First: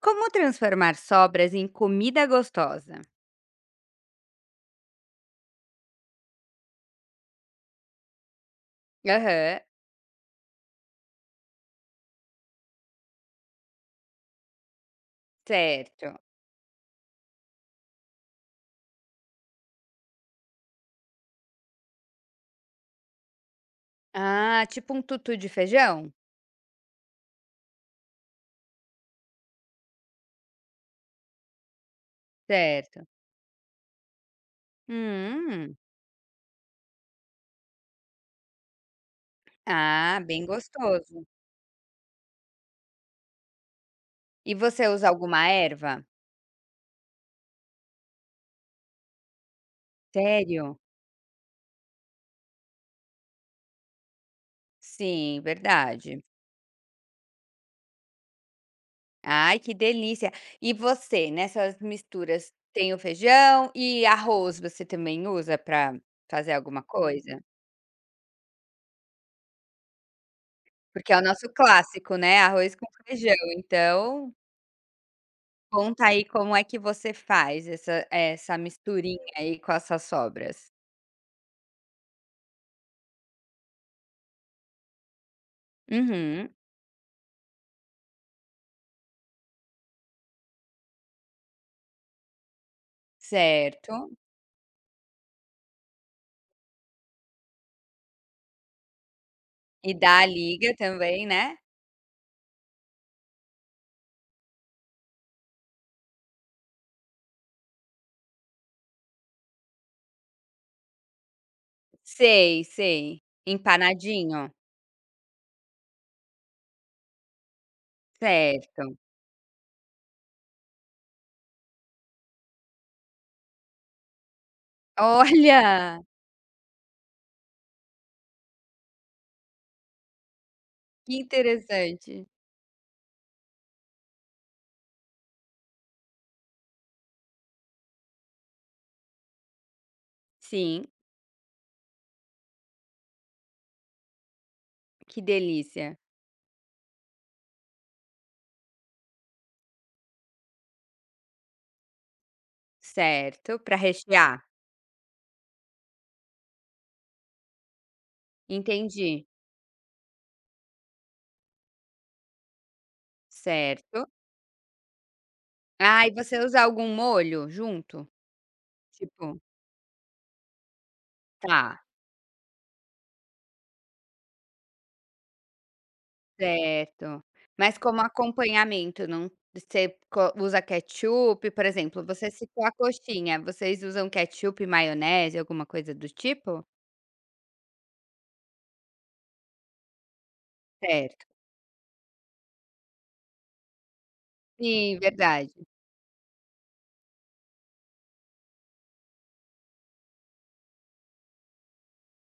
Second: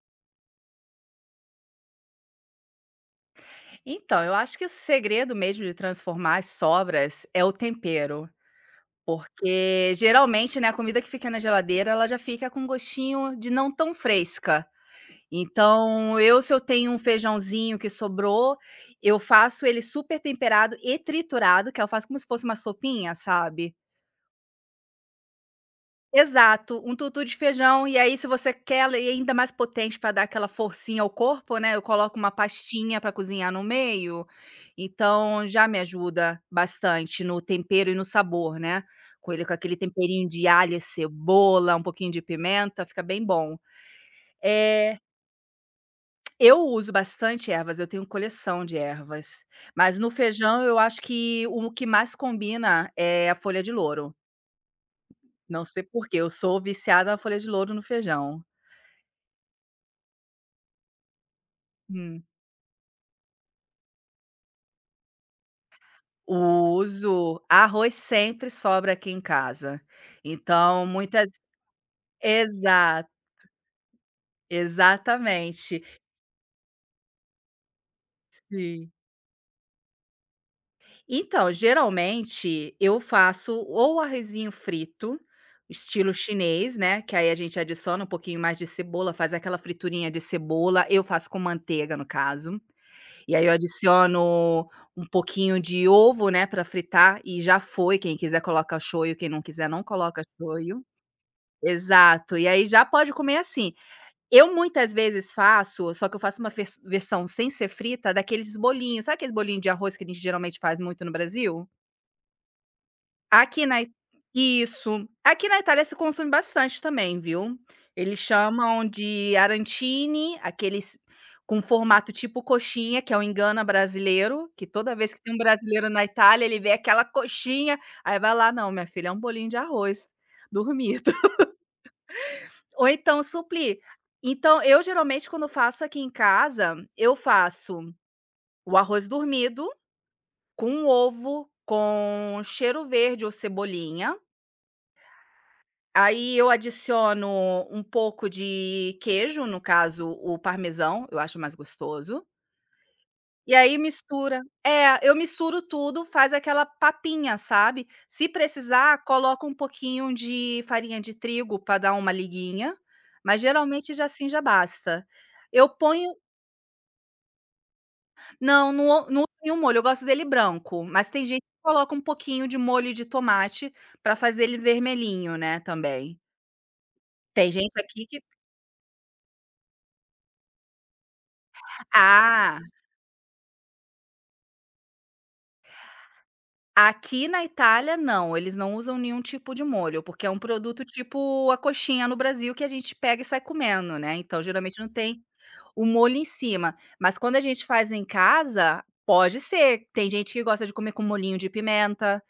Como transformar sobras em comida gostosa? Então, eu acho que o segredo mesmo de transformar as sobras é o tempero, Aham, porque geralmente, né, a comida que fica na geladeira, ela já fica com um gostinho de não tão fresca. Então, certo. eu se eu tenho um feijãozinho que sobrou, eu faço ele super temperado e triturado, que eu faço como se fosse uma sopinha, sabe? Ah, tipo um tutu de feijão? Exato, um tutu de feijão, e aí se você quer ela ir ainda mais potente para dar aquela forcinha ao corpo, né, eu coloco uma pastinha Certo. para cozinhar no meio, então já Hum. me ajuda bastante no tempero e no sabor, né, com ele com aquele Ah, temperinho bem de alho e gostoso. cebola, um pouquinho de pimenta, fica bem bom. E você É, usa alguma erva? eu uso bastante ervas, eu tenho coleção de ervas, mas no feijão eu Sério? acho que o que mais combina é a folha de louro, Sim, não sei por quê, verdade. eu sou viciada na folha de louro no feijão. Ai, que delícia. E você, nessas Hum. misturas, tem o feijão e arroz você também usa para fazer alguma Uso. coisa? Arroz sempre sobra aqui em casa. Então, Porque é o muitas nosso clássico, né, arroz com Exato, feijão, então exatamente. conta aí como é que você faz essa Sim. misturinha aí com as suas sobras. Então, geralmente, eu faço ou arrozinho frito, estilo Uhum, chinês, né, que aí a gente adiciona um pouquinho mais de cebola, faz aquela friturinha de cebola, eu faço com manteiga, no caso. E aí eu certo. adiciono um pouquinho de ovo, né, para fritar e já foi, quem quiser coloca shoyu, quem não quiser não E dá coloca a liga shoyu. também, né. Exato, e aí já pode comer assim. Eu muitas vezes faço, só que eu faço uma versão sem ser frita daqueles bolinhos, sabe aqueles bolinhos de arroz que a gente geralmente faz muito no Brasil? Sei, sei. Aqui na I Empanadinho? Isso. Aqui na Itália se consome bastante também, viu. Eles chamam Certo. de arancini, aqueles com formato tipo coxinha, que é o engana brasileiro, que toda vez que tem um brasileiro Olha, na Itália, ele vê aquela coxinha, aí vai lá: "Não, minha filha, é um bolinho de arroz dormido". que interessante. Ou então suplir. Então, eu geralmente quando faço aqui em casa, eu faço o arroz dormido, com Sim, ovo, com cheiro verde ou cebolinha. que delícia. Aí eu adiciono um pouco de queijo, no caso o parmesão, eu acho mais gostoso. E Certo, para aí rechear. mistura é, eu misturo tudo, faz aquela papinha, sabe. Se precisar, Entendi. coloca um pouquinho de farinha de trigo para dar uma liguinha, mas geralmente já Certo. assim já basta. Eu Ah, e ponho você usa algum molho junto? Não, não ou não uso Tipo, nenhum molho, eu gosto dele branco, mas tem gente que tá. coloca um pouquinho de molho de tomate pra fazer ele vermelhinho, né, também. Certo. Tem gente Mas como aqui que acompanhamento, não, você co usa ketchup, por exemplo, você ah, citou a coxinha, vocês usam ketchup, maionese, alguma coisa do tipo? aqui na Itália não, eles não usam nenhum tipo de molho, porque é um produto Certo. tipo a coxinha no Brasil que a gente pega e sai comendo, né, então geralmente não Sim, tem verdade. o molho em cima, mas quando a gente faz em casa, pode ser. Tem gente que gosta de comer com molhinho de pimenta,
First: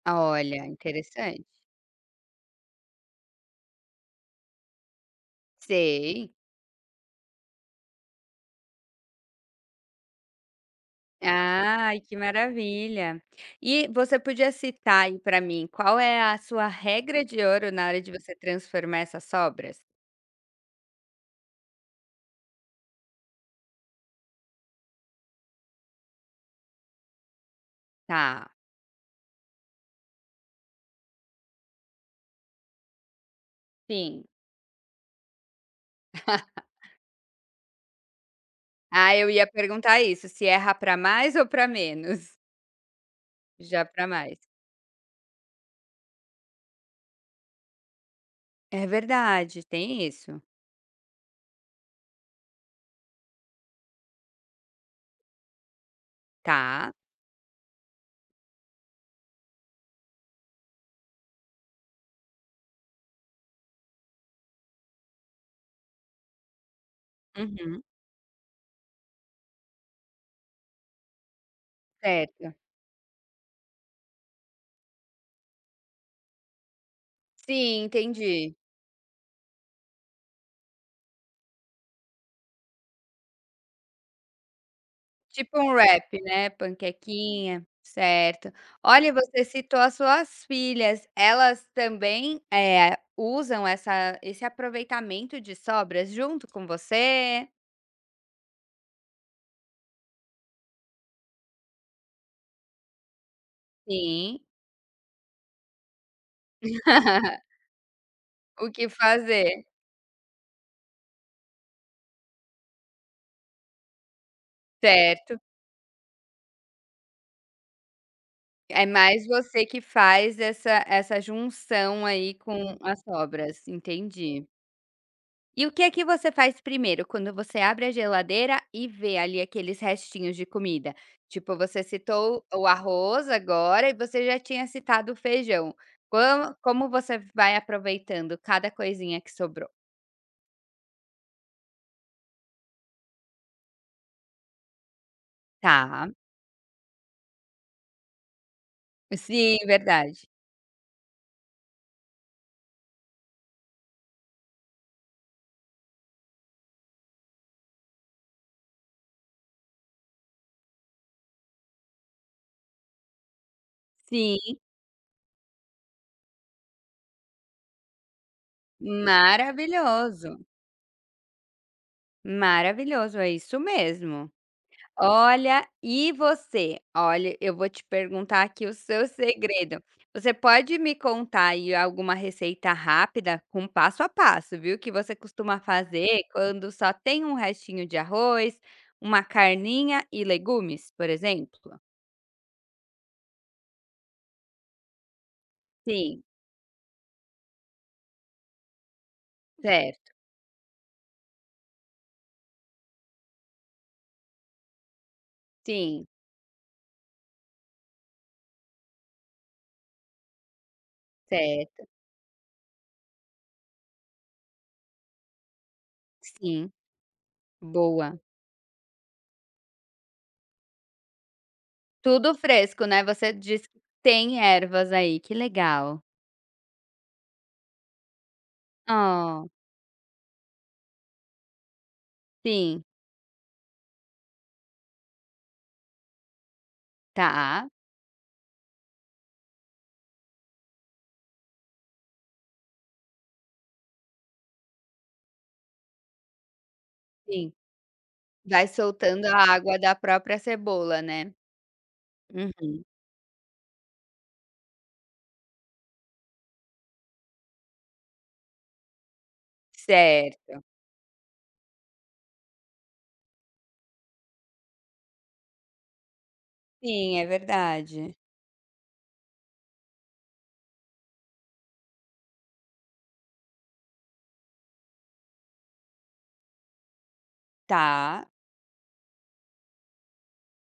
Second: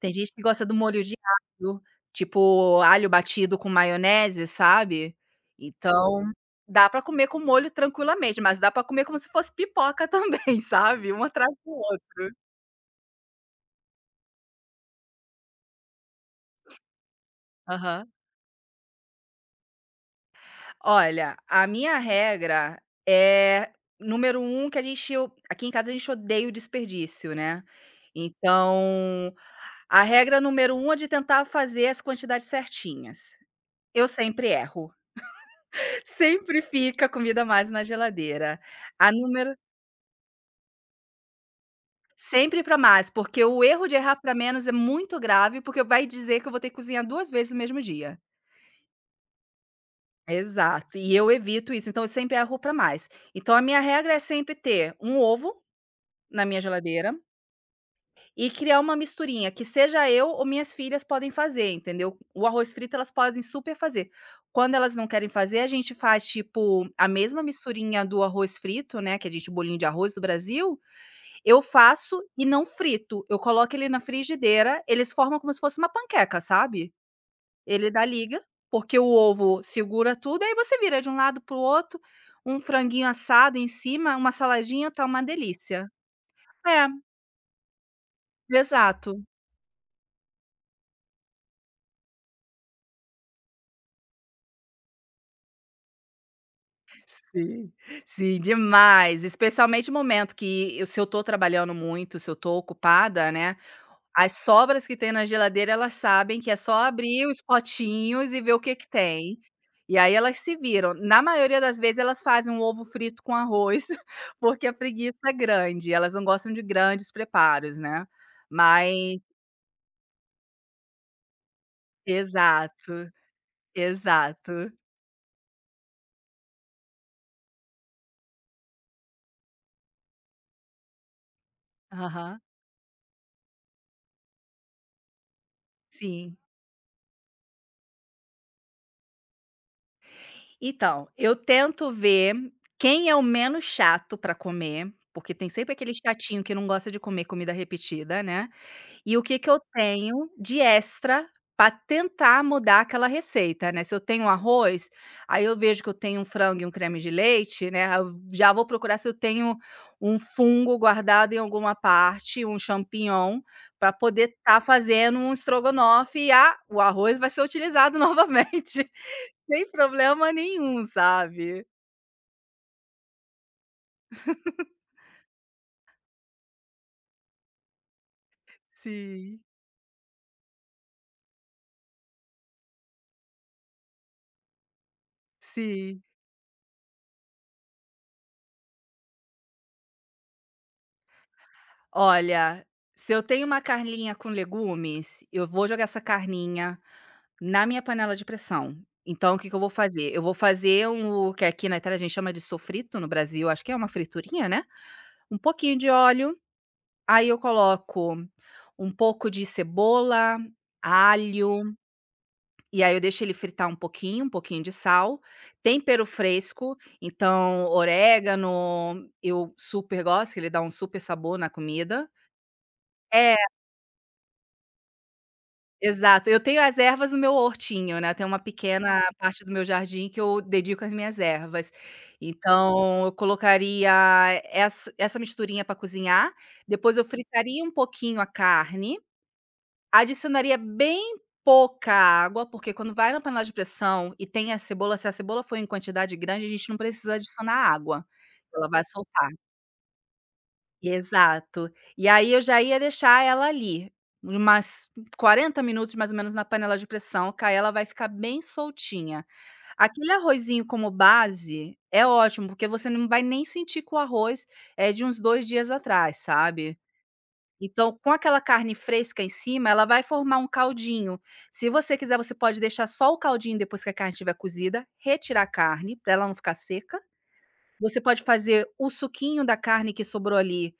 tem gente que Olha, gosta do molho de interessante. alho, tipo alho batido com maionese, sabe. Então, Sei. dá pra comer com molho tranquilamente, mas dá pra comer como se fosse pipoca também, sabe, um atrás do Ai, que outro. maravilha. E você podia citar aí pra mim, qual é a sua regra de ouro na hora Aham. de você transformar essas sobras? Olha, a minha regra é, número um que a gente o aqui em casa a gente odeia o desperdício, né. Tá, Então, a regra número um é de tentar fazer as quantidades certinhas. Eu sim. sempre erro. Sempre fica comida a mais na geladeira. A Ah, eu ia número perguntar isso, se erra para mais ou para menos? Sempre para mais, porque o Já erro de para errar para mais. menos é muito grave, porque vai dizer que eu vou ter que cozinhar 2 vezes no mesmo dia. É verdade, tem isso. Exato, e eu evito isso, então eu sempre erro para mais. Então a minha regra é sempre ter um ovo na minha Tá. geladeira, e criar uma misturinha que seja eu ou minhas filhas podem fazer, entendeu. O arroz frito elas podem super fazer. Quando elas não querem fazer, a gente faz, tipo, a mesma Uhum. misturinha do arroz frito, né, que a gente o bolinho de arroz do Brasil, eu faço e Certo. não frito, eu coloco ele na frigideira, eles formam como se fosse uma panqueca, sabe. Sim, Ele dá liga, entendi. porque o ovo segura tudo, aí você vira de um lado pro outro, um franguinho assado em cima, uma saladinha, tá uma Tipo um delícia. wrap, né, É, panquequinha, certo. Olha, exato. você citou as suas filhas, elas também, usam essa esse aproveitamento de sobras junto com você? Sim, sim, demais. Especialmente no momento que eu se eu tô trabalhando muito, se eu tô ocupada, né, as Sim. sobras que tem na geladeira, elas sabem que é só abrir os potinhos e ver o O que que que tem. fazer, E aí elas se viram. Na maioria das vezes, elas fazem um ovo frito com arroz, porque a preguiça é certo. grande, elas não gostam de grandes preparos, né. É Mas mais você que faz essa junção aí com as Exato, sobras, entendi. exato. E o que é que você faz primeiro quando você abre a geladeira e vê ali aqueles restinhos de comida? Tipo, você Aham, citou o arroz agora e você já tinha citado o feijão. sim. Como você vai aproveitando cada coisinha que sobrou? Então, eu tento ver quem é o menos chato pra comer, porque tem sempre aquele Tá. chatinho que não gosta de comer comida repetida, né, e o que que Sim, eu verdade. tenho de extra pra tentar mudar aquela receita, né. Se eu tenho arroz, aí eu vejo que eu tenho um frango e um creme de leite, né, aí eu já vou procurar se eu tenho um fungo guardado em alguma parte, um champignon, pra poder Sim, estar fazendo um estrogonofe e, ah, o arroz vai ser utilizado novamente. Sem problema maravilhoso. nenhum, sabe. Maravilhoso, é isso mesmo. Olha, e você? Olha, eu vou te perguntar aqui o seu Sim, segredo. Você pode me contar aí alguma receita rápida com passo a passo, viu, que você costuma sim. fazer quando só tem um restinho de arroz, uma carninha e legumes, por exemplo? Olha, se eu tenho uma carninha com legumes, eu vou jogar essa Sim, carninha na minha panela de pressão. Então o que que eu vou fazer? certo. Eu vou fazer um o que aqui na Itália a gente chama de sofrito, no Brasil acho que é uma friturinha, né, um pouquinho de Sim, óleo, aí eu coloco um pouco de cebola, alho. certo. E aí eu deixo ele fritar um pouquinho de sal, tempero Sim, fresco, então boa. orégano, eu super gosto, que ele dá um super sabor na comida. Tudo fresco, né, você É, disse que tem ervas aí, que legal. exato. Eu tenho as ervas no meu hortinho, né, tem uma pequena, Claro, parte Oh, do meu jardim que eu dedico às minhas ervas. sim, Então eu colocaria essa misturinha para cozinhar, depois eu fritaria tá. um pouquinho a carne. Adicionaria bem pouca água, porque quando vai na panela de pressão e tem a cebola, se a cebola for em quantidade grande, a gente não precisa Sim. adicionar água, ela Vai vai soltando soltar. a água da própria cebola, né? Exato. E aí eu já ia Uhum. deixar ela ali, umas 40 minutos mais ou menos na panela de pressão, que aí ela vai ficar bem soltinha. Aquele Certo. arrozinho como base é ótimo, porque você não vai nem sentir que o arroz é de uns 2 dias atrás, sabe. Sim, é Então, com verdade. aquela carne fresca em cima, ela vai formar um caldinho. Se você quiser, você pode deixar só o caldinho depois que a carne estiver cozida, retirar a carne para ela não ficar seca. Você pode Tá. fazer o suquinho da carne que sobrou ali,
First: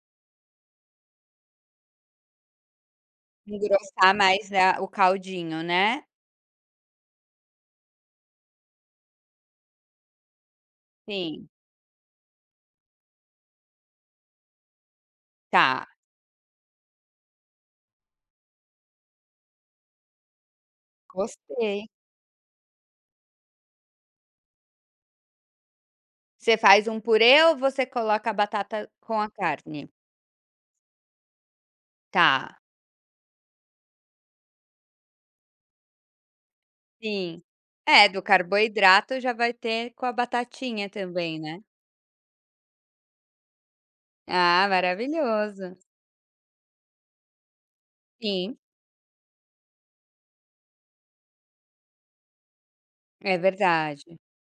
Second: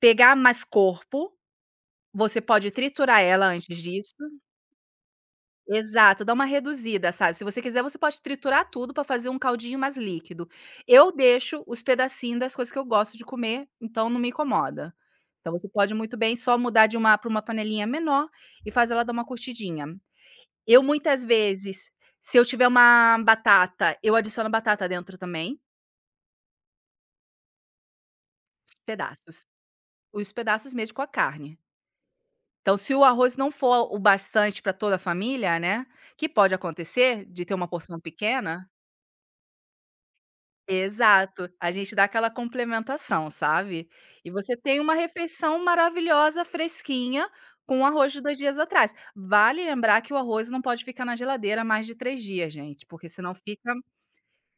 pegar mais corpo, você pode triturar ela antes Engrossar disso. mais a o caldinho, né? Exato, dá uma reduzida, sabe. Se você quiser, você pode triturar tudo para fazer um caldinho mais líquido. Eu Sim, deixo os pedacinhos das coisas que eu gosto de comer, então não me incomoda. Então você tá. pode muito bem só mudar de uma para uma panelinha menor e faz ela dar uma curtidinha. Eu muitas vezes, Gostei. se eu tiver uma batata, eu adiciono batata dentro também, Você faz um purê ou você coloca a batata com a pedaços. carne? Os pedaços mesmo com a carne. Tá. Então se o arroz não for o bastante para toda a família, né, que pode acontecer Sim. de ter uma porção É, do pequena. carboidrato já vai ter com a batatinha também, Exato, né? a gente dá aquela complementação, sabe. E você Ah, tem uma refeição maravilhoso. maravilhosa, fresquinha, com o arroz de dois Sim, dias atrás. Vale lembrar que o arroz não pode ficar na geladeira mais de 3 dias, gente, porque senão é fica verdade.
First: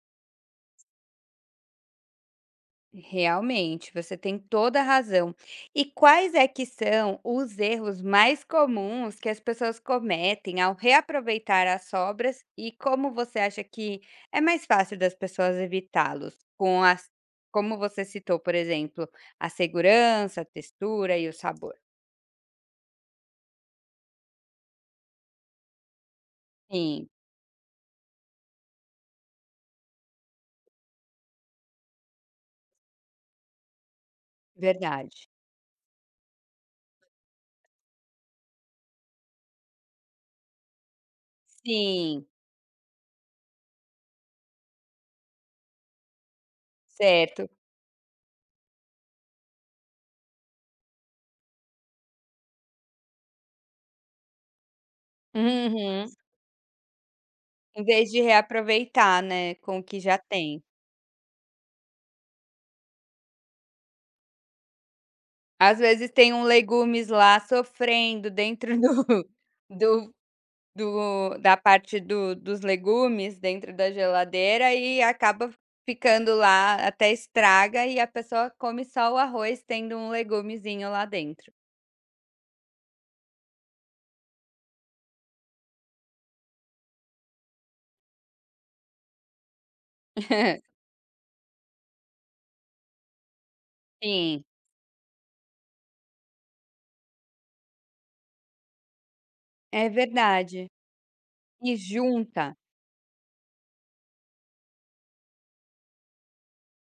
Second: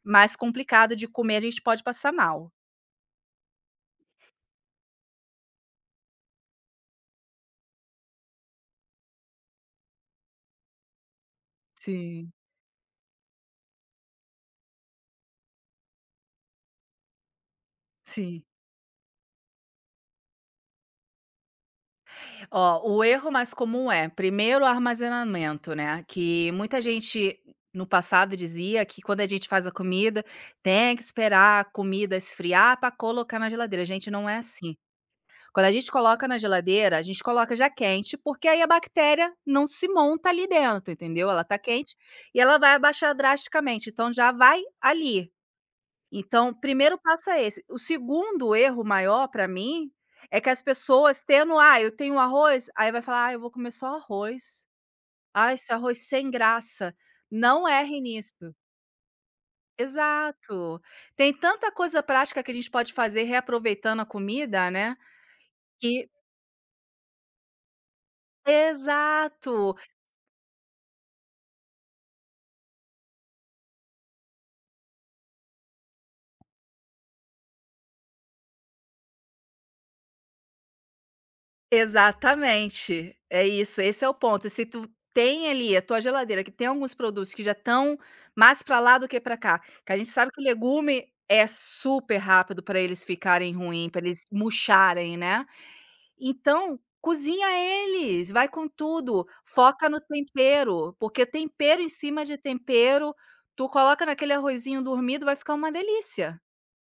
mais complicado de comer, a gente pode passar mal. Realmente, você tem toda a razão. E quais é que são os erros mais comuns que as pessoas cometem ao reaproveitar as Sim, sobras e como você acha que é mais fácil das pessoas evitá-los? Com as, como você citou, sim. por exemplo, a segurança, a textura e o sabor. Ó, o erro mais comum é, primeiro, o armazenamento, né, que muita Sim, gente no passado dizia que quando a gente faz a comida, tem que esperar a comida esfriar para colocar na geladeira, gente, não é assim. verdade. Quando a gente coloca na geladeira, a gente coloca já quente, porque aí a bactéria não se monta ali dentro, entendeu? Ela tá quente Sim, e ela vai abaixar drasticamente, então já vai ali. Então, o primeiro passo é certo. esse. O segundo erro maior para mim é que as pessoas tendo: "Ah, eu tenho arroz", aí vai falar: "Ah, eu vou comer só arroz. Ah, esse Uhum. arroz sem graça". Não Em erre vez de nisso. reaproveitar, né, com o que já tem. Exato. Tem tanta coisa prática que a gente pode fazer reaproveitando a comida, né, Às que vezes tem um legumes lá sofrendo dentro do exato. do do da parte do dos legumes dentro da geladeira e acaba ficando lá até estraga e a pessoa come só o arroz tendo um legumezinho lá dentro. Exatamente, é isso, esse é o ponto. E se tu tem ali a tua geladeira que tem alguns produtos que já estão mais para lá do que para cá, que a gente sabe que legume é super rápido para eles ficarem ruim, para eles Sim, murcharem, né. Então, cozinha eles, vai com tudo, foca é no verdade. tempero, porque E tempero em cima de junta. tempero, tu coloca naquele arrozinho dormido, vai ficar uma delícia.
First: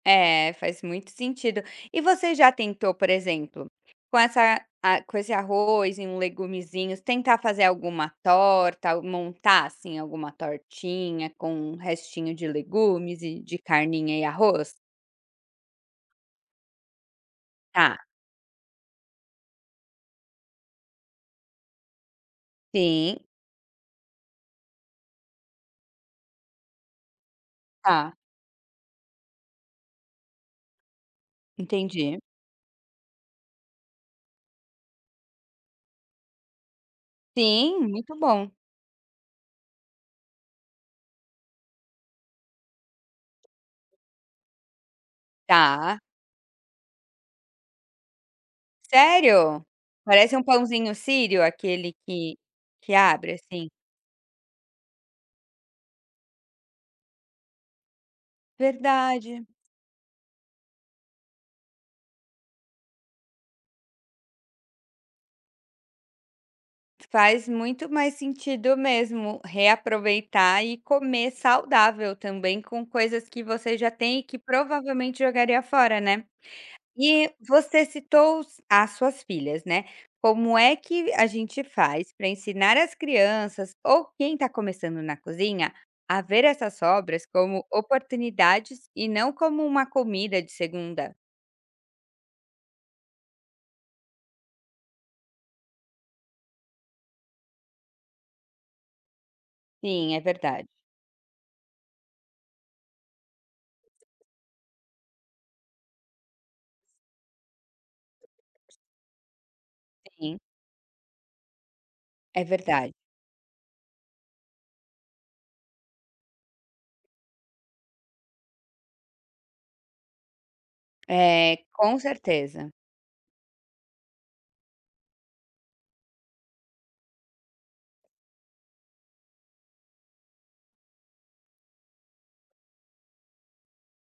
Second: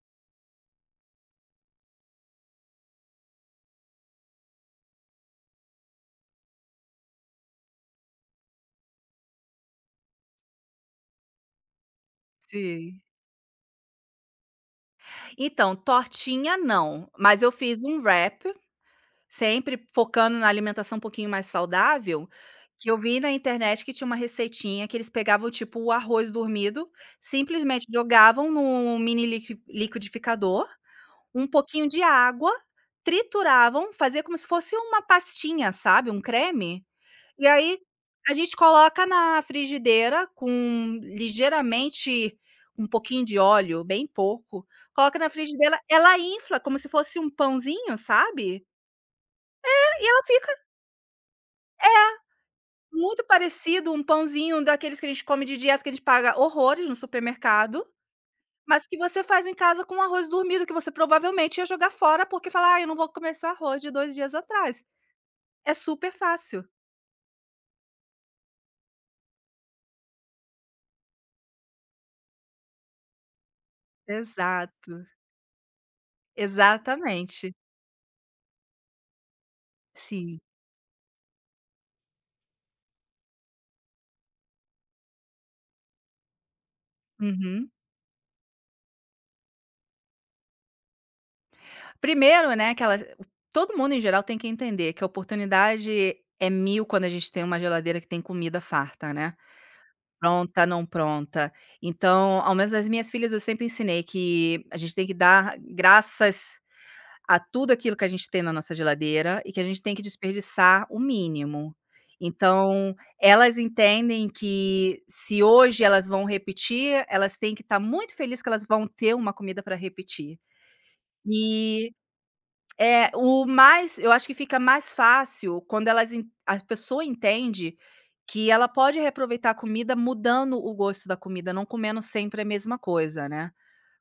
É, faz muito sentido. E você já tentou, por exemplo, com essa a com esse arroz e um legumezinhos, tentar fazer alguma torta, ou montar, assim, alguma tortinha com um restinho de Sim. legumes e de carninha e arroz? Então, tortinha não, mas eu fiz Tá. um wrap. Sempre focando na alimentação um pouquinho mais saudável, que eu Sim. vi na internet que tinha uma receitinha que eles pegavam, tipo, o arroz dormido, simplesmente Tá, jogavam num mini liquidificador, um pouquinho de entendi. água, trituravam, fazia como se fosse uma pastinha, sabe, um creme, e aí Sim, muito a bom. gente coloca na frigideira com ligeiramente um pouquinho de óleo, bem pouco, coloca na frigideira, Tá. ela infla como se fosse um pãozinho, sabe, Sério? e ela Parece um fica pãozinho sírio, aquele que muito abre, assim. parecido um pãozinho daqueles que a gente come de dieta, que a gente paga horrores no supermercado, mas que você faz Verdade. em casa com arroz dormido, que você provavelmente ia jogar fora, porque fala: "Ah, eu não vou comer esse arroz de 2 dias atrás". É super fácil. Faz muito mais sentido mesmo reaproveitar e comer saudável também com coisas que você já tem e que Exato, provavelmente jogaria fora, né. E exatamente. você citou os as suas filhas, né. Sim. Como é que a gente faz para ensinar as crianças ou quem está começando na cozinha a ver essas sobras como Uhum. oportunidades e não como uma comida de segunda? Primeiro, né, que ela todo mundo em geral tem que entender que a oportunidade é mil quando a gente tem uma geladeira que tem comida farta, né. Sim, é Pronta, verdade. não pronta. Então, ao menos as minhas filhas eu sempre ensinei que a gente tem que dar graças a tudo aquilo que a gente tem na nossa geladeira e que a gente tem que Sim, desperdiçar o mínimo. é verdade. Então, elas entendem que se hoje elas vão repetir, elas têm que estar muito felizes que elas vão ter uma comida para repetir. É, E com certeza. é, o mais eu acho que fica mais fácil quando elas en a pessoa entende que ela pode reaproveitar a comida mudando o gosto da comida, não comendo sempre a mesma coisa, né.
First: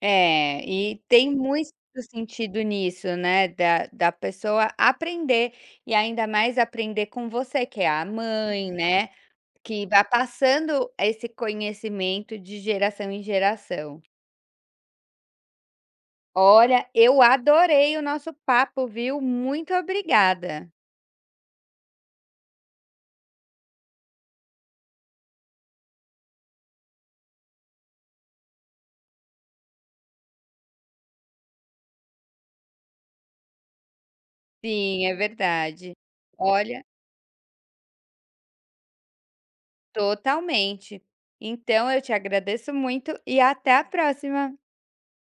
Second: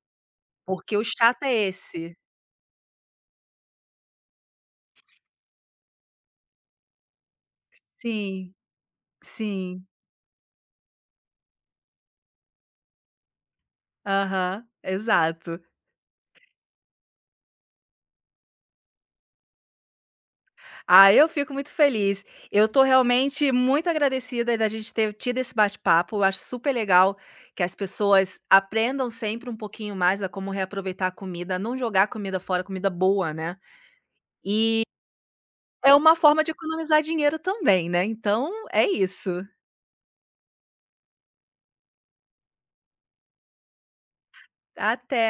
É, Porque o e tem chato é muito esse. sentido nisso, né, da pessoa aprender, e ainda mais aprender com você, que é a Sim, mãe, né, sim. que vai passando esse conhecimento de geração em geração. Aham, exato. Olha, eu adorei o nosso papo, viu, muito obrigada. Ah, eu fico muito feliz. Eu tô realmente muito agradecida da gente ter tido esse bate-papo, eu acho super legal que as pessoas aprendam sempre um pouquinho mais a como reaproveitar a comida, não jogar comida fora, comida boa, né. Sim, é verdade. É uma forma de Olha, economizar dinheiro também, né, então é isso. totalmente. Então eu te agradeço muito e até a próxima. Até.